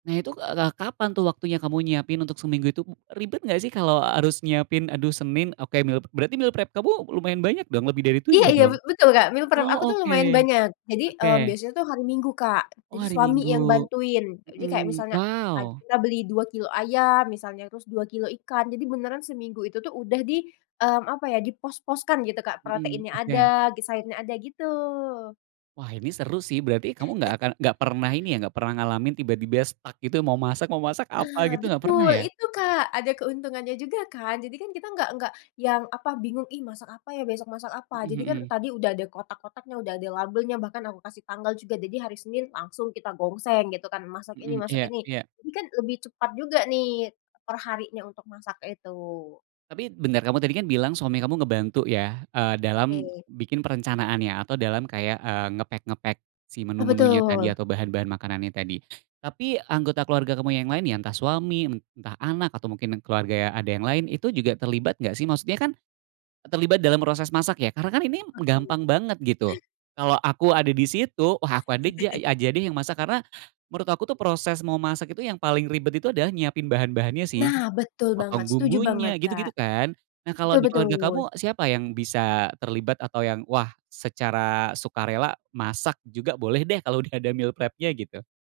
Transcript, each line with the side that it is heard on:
right: Nah itu, k eee, ka kapan tuh waktunya kamu nyiapin untuk seminggu itu, ribet enggak sih kalo harus nyiapin aduh Senin, oke meal pe berarti meal prep kamu lumayan banyak dong, lebih dari
left: Iya
right: 7
left: iya
right: dong?
left: be betul, Kak, meal prep aku
right: Oh,
left: tuh
right: oke
left: lumayan banyak. Jadi, eee,
right: oke.
left: biasanya tuh hari Minggu, Kak.
right: Oh,
left: Jadi
right: hari
left: suami yang
right: Minggu,
left: bantuin. Jadi kayak
right: mmm,
left: misalnya pagi
right: wow.
left: kita beli 2 kilogram ayam misalnya, terus 2 kilogram ikan, jadi beneran seminggu itu tuh udah di, mmm, apa ya, di pos-pos kan gitu, Kak,
right: Mmm,
left: proteinnya
right: oke.
left: ada, gi sayurnya ada gitu.
right: Wah ini seru sih, berarti kamu enggak akan enggak pernah ini ya, enggak pernah ngalamin tiba-tiba stuck gitu, mau masak masak apa
left: Nah
right: gitu, gak pernah
left: betul,
right: ya?
left: itu, Kak. Ada keuntungannya juga kan. Jadi kan kita nggak nggak yang apa bingung, "Ih masak apa ya, besok masak apa?"
right: Mmm,
left: Jadi kan
right: mhm.
left: tadi udah ada kotak kotaknya, udah ada labelnya, bahkan aku kasih tanggal juga. Jadi hari Senin langsung kita gongseng gitu kan, masak ini
right: Mhm,
left: masak
right: iya
left: ini.
right: iya.
left: Jadi kan lebih cepat juga nih per harinya untuk masak itu.
right: Tapi bentar, kamu tadi kan bilang suami kamu ngebantu ya, eee, dalam
left: Oke.
right: bikin perencanaan ya atau dalam kayak, eee, nge-pack nge-pack si
left: Ah,
right: menu-menunya tadi
left: betul.
right: atau bahan-bahan makanan yang tadi. Tapi anggota keluarga kamu yang lain ya entah suami, entah anak, atau mungkin keluarga ada yang lain itu juga terlibat enggak sih? Maksudnya kan terlibat dalam proses masak ya, karena kan ini m
left: Oke.
right: gampang banget gitu. Kalo aku ada di situ, wah aku ada ja ya aja deh yang masak, karena menurut aku tuh proses memasak itu yang paling ribet itu adalah nyiapin bahan-bahannya sih.
left: Nah, betul banget,
right: Motong
left: setuju
right: bumbunya,
left: banget, Kak.
right: gitu-gitu kan. Nah kalo
left: Betul
right: di keluarga
left: betul.
right: kamu, siapa yang bisa terlibat atau yang wah, secara sukarela masak juga boleh deh kalo udah ada meal prep-nya gitu?